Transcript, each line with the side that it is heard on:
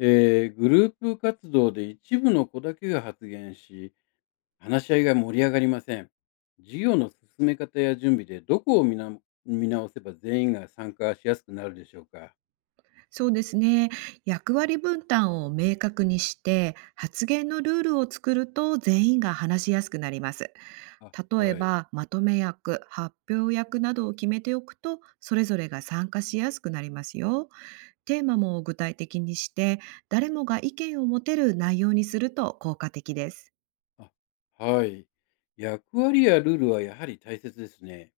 left: グループ活動で一部の子だけが発言し、話し合いが盛り上がりません。授業の進め方や準備でどこを見な見直せば全員が参加しやすくなるでしょうか。
right: そうですね。役割分担を明確にして、発言のルールを作ると全員が話しやすくなります。
left: あ、
right: 例え
left: はい。
right: ば、まとめ役、発表役などを決めておくと、それぞれが参加しやすくなりますよ。テーマも具体的にして、誰もが意見を持てる内容にすると効果的です。
left: あ、はい。役割やルールはやはり大切ですね。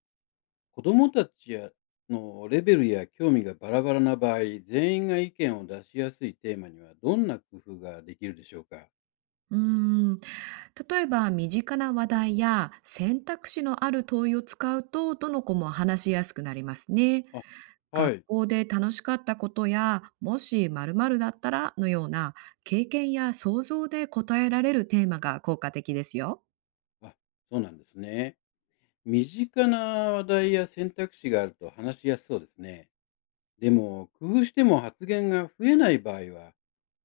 left: 子どもたちやのレベルや興味がバラバラな場合、全員が意見を出しやすいテーマにはどんな工夫ができるでしょうか。
right: うーん例えば、身近な話題や選択肢のある問いを使うと、どの子も話しやすくなりますね。
left: あ、は
right: 学
left: い。
right: 校で楽しかったことや、もし〇〇だったらのような、経験や想像で答えられるテーマが効果的ですよ。
left: あ、そうなんですね。身近な話題や選択肢があると話しやすそうですね。でも、工夫しても発言が増えない場合は、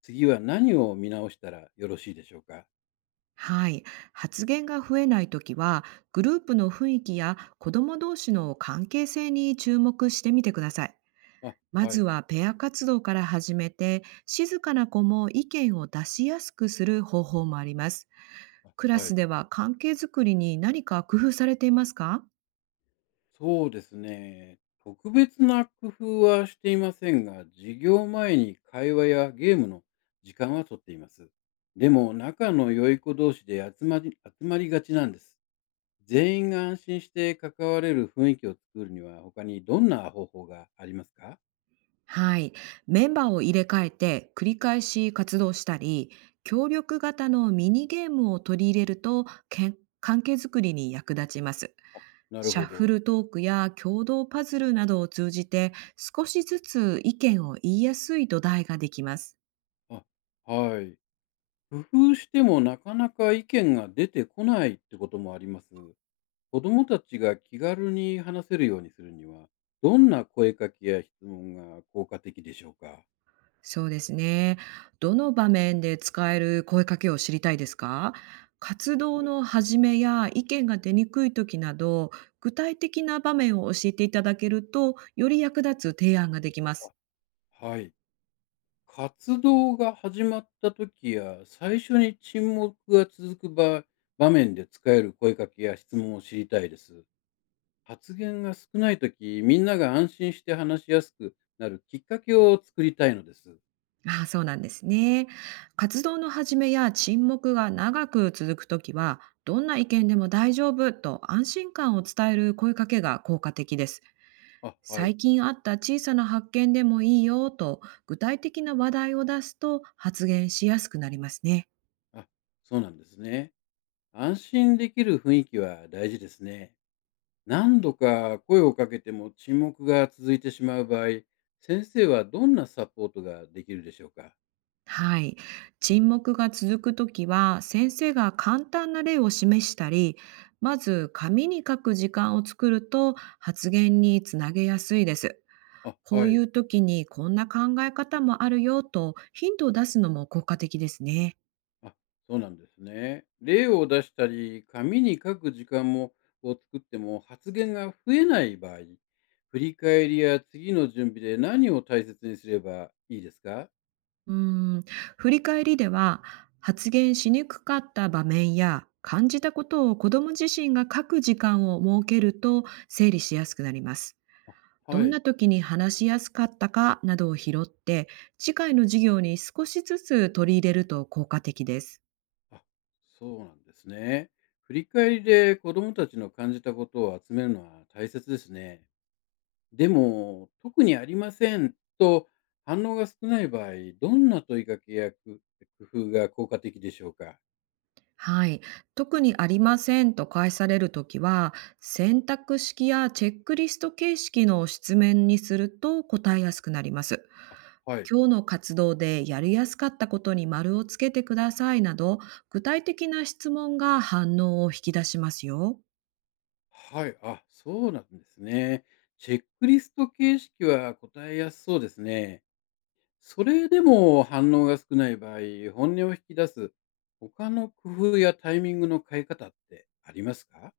left: 次は何を見直したらよろしいでしょうか？
right: はい。発言が増えないときは、グループの雰囲気や子ども同士の関係性に注目してみてください。
left: あ、
right: ま
left: は
right: ず
left: い。
right: はペア活動から始めて、静かな子も意見を出しやすくする方法もあります。
left: あ、
right: クラ
left: は
right: ス
left: い。
right: では関係づくりに何か工夫されていますか？
left: そうですね。特別な工夫はしていませんが、授業前に会話やゲームの時間はとっています。でも、仲の良い子同士で集まりがちなんです。全員が安心して関われる雰囲気を作るには、他にどんな方法がありますか？
right: はい。メンバーを入れ替えて繰り返し活動したり、協力型のミニゲームを取り入れると、関係づくりに役立ちます。
left: あ、なる
right: シャ
left: ほ
right: ッフ
left: ど。
right: ルトークや共同パズルなどを通じて、少しずつ意見を言いやすい土台ができます。
left: あ、はい。工夫してもなかなか意見が出てこないってこともあります。子どもたちが気軽に話せるようにするには、どんな声かけや質問が効果的でしょうか？
right: そうですね。どの場面で使える声かけを知りたいですか？活
left: は
right: 動
left: い。
right: の始めや意見が出にくい時など、具体的な場面を教えていただけると、より役立つ提案ができます。
left: あ、はい。活動が始まった時や、最初に沈黙が続く場面で使える声かけや質問を知りたいです。発言が少ない時、みんなが安心して話しやすくなるきっかけを作りたいのです。
right: ああ、そうなんですね。活動の始めや沈黙が長く続くときは、どんな意見でも大丈夫と、安心感を伝える声かけが効果的です。
left: あ、はい。
right: 最近あった小さな発見でもいいよと、具体的な話題を出すと発言しやすくなりますね。
left: あ、そうなんですね。安心できる雰囲気は大事ですね。何度か声をかけても沈黙が続いてしまう場合、先生はどんなサポートができるでしょうか？
right: はい。沈黙が続くときは、先生が簡単な例を示したり、まず紙に書く時間を作ると発言につなげやすいです。
left: あ、
right: こ
left: は
right: うい
left: い。
right: う時にこんな考え方もあるよと、ヒントを出すのも効果的ですね。
left: あ、そうなんですね。例を出したり、紙に書く時間もを作っても発言が増えない場合、振り返りや次の準備で何を大切にすればいいですか？
right: うーん、振り返りでは、発言しにくかった場面や感じたことを子ども自身が書く時間を設けると、整理しやすくなります。ど
left: は
right: ん
left: い。
right: な時に話しやすかったかなどを拾って、次回の授業に少しずつ取り入れると効果的です。
left: あ、そうなんですね。振り返りで子どもたちの感じたことを集めるのは大切ですね。でも、特にありませんと反応が少ない場合、どんな問いかけや工夫が効果的でしょうか？
right: はい。特にありませんと返されるときは、選択式やチェックリスト形式の質問にすると答えやすくなります。
left: あ、はい。
right: 今日の活動でやりやすかったことに丸をつけてくださいなど、具体的な質問が反応を引き出しますよ。
left: はい。あ、そうなんですね。チェックリスト形式は答えやすそうですね。それでも反応が少ない場合、本音を引き出す他の工夫やタイミングの変え方ってありますか？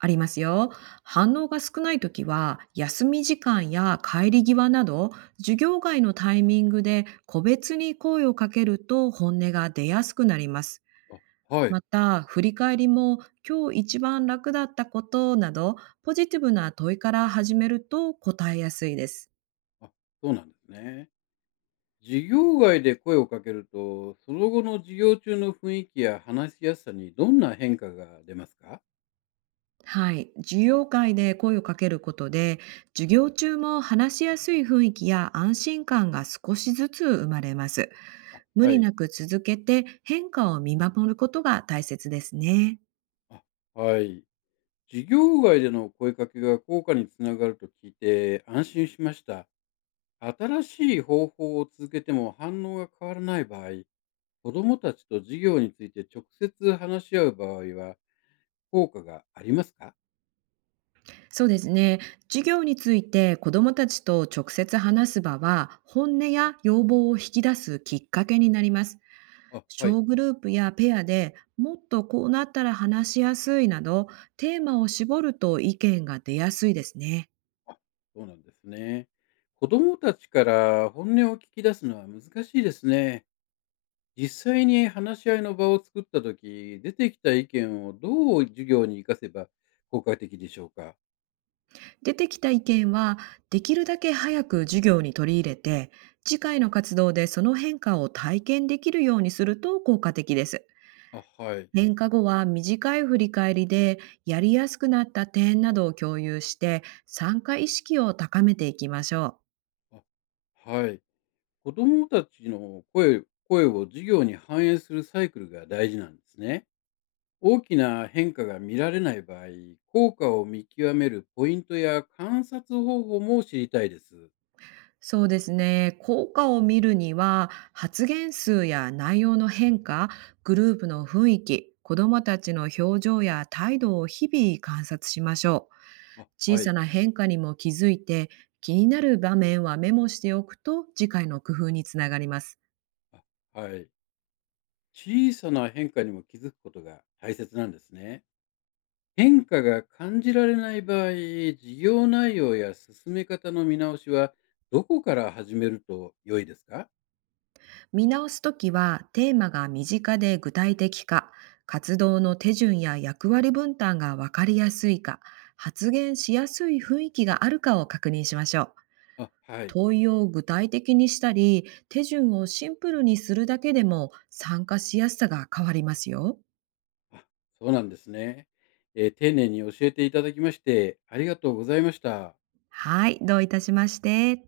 right: ありますよ。反応が少ないときは、休み時間や帰り際など、授業外のタイミングで個別に声をかけると本音が出やすくなります。
left: あはい。
right: また、振り返りも今日一番楽だったことなど、ポジティブな問いから始めると答えやすいです。
left: あ、そうなんですね。授業外で声をかけると、その後の授業中の雰囲気や話しやすさにどんな変化が出ますか？
right: はい。授業会で声をかけることで、授業中も話しやすい雰囲気や安心感が少しずつ生まれます。無
left: は
right: 理
left: い。
right: なく続けて変化を見守ることが大切ですね。
left: あ、はい。授業外での声かけが効果につながると聞いて安心しました。新しい方法を続けても反応が変わらない場合、子どもたちと授業について直接話し合う場合は効果がありますか？
right: そうですね。授業について子どもたちと直接話す場は、本音や要望を引き出すきっかけになります。
left: あ、はい。
right: 小グループやペアで、もっとこうなったら話しやすいなど、テーマを絞ると意見が出やすいですね。
left: あ、そうなんですね。子供たちから本音を聞き出すのは難しいですね。実際に話し合いの場を作ったとき、出てきた意見をどう授業に生かせば効果的でしょうか。
right: 出てきた意見はできるだけ早く授業に取り入れて、次回の活動でその変化を体験できるようにすると効果的です。
left: あ、はい。
right: 変化後は短い振り返りで、やりやすくなった点などを共有して、参加意識を高めていきましょう。
left: あ、はい。子供たちの声を授業に反映するサイクルが大事なんですね。大きな変化が見られない場合、効果を見極めるポイントや観察方法も知りたいです。
right: そうですね。効果を見るには、発言数や内容の変化、グループの雰囲気、子どもたちの表情や態度を日々観察しましょう。
left: あ、
right: 小
left: は
right: さ
left: い。
right: な変化にも気づいて、気になる場面はメモしておくと次回の工夫につながります。
left: あ、はい。小さな変化にも気づくことが大切なんですね。変化が感じられない場合、事業内容や進め方の見直しはどこから始めると良いですか？
right: 見直すときは、テーマが身近で具体的か、活動の手順や役割分担が分かりやすいか、発言しやすい雰囲気があるかを確認しましょう。
left: あ、はい。
right: 問いを具体的にしたり、手順をシンプルにするだけでも参加しやすさが変わりますよ。
left: あ、そうなんですね。丁寧に教えていただきましてありがとうございました。
right: はい、どういたしまして。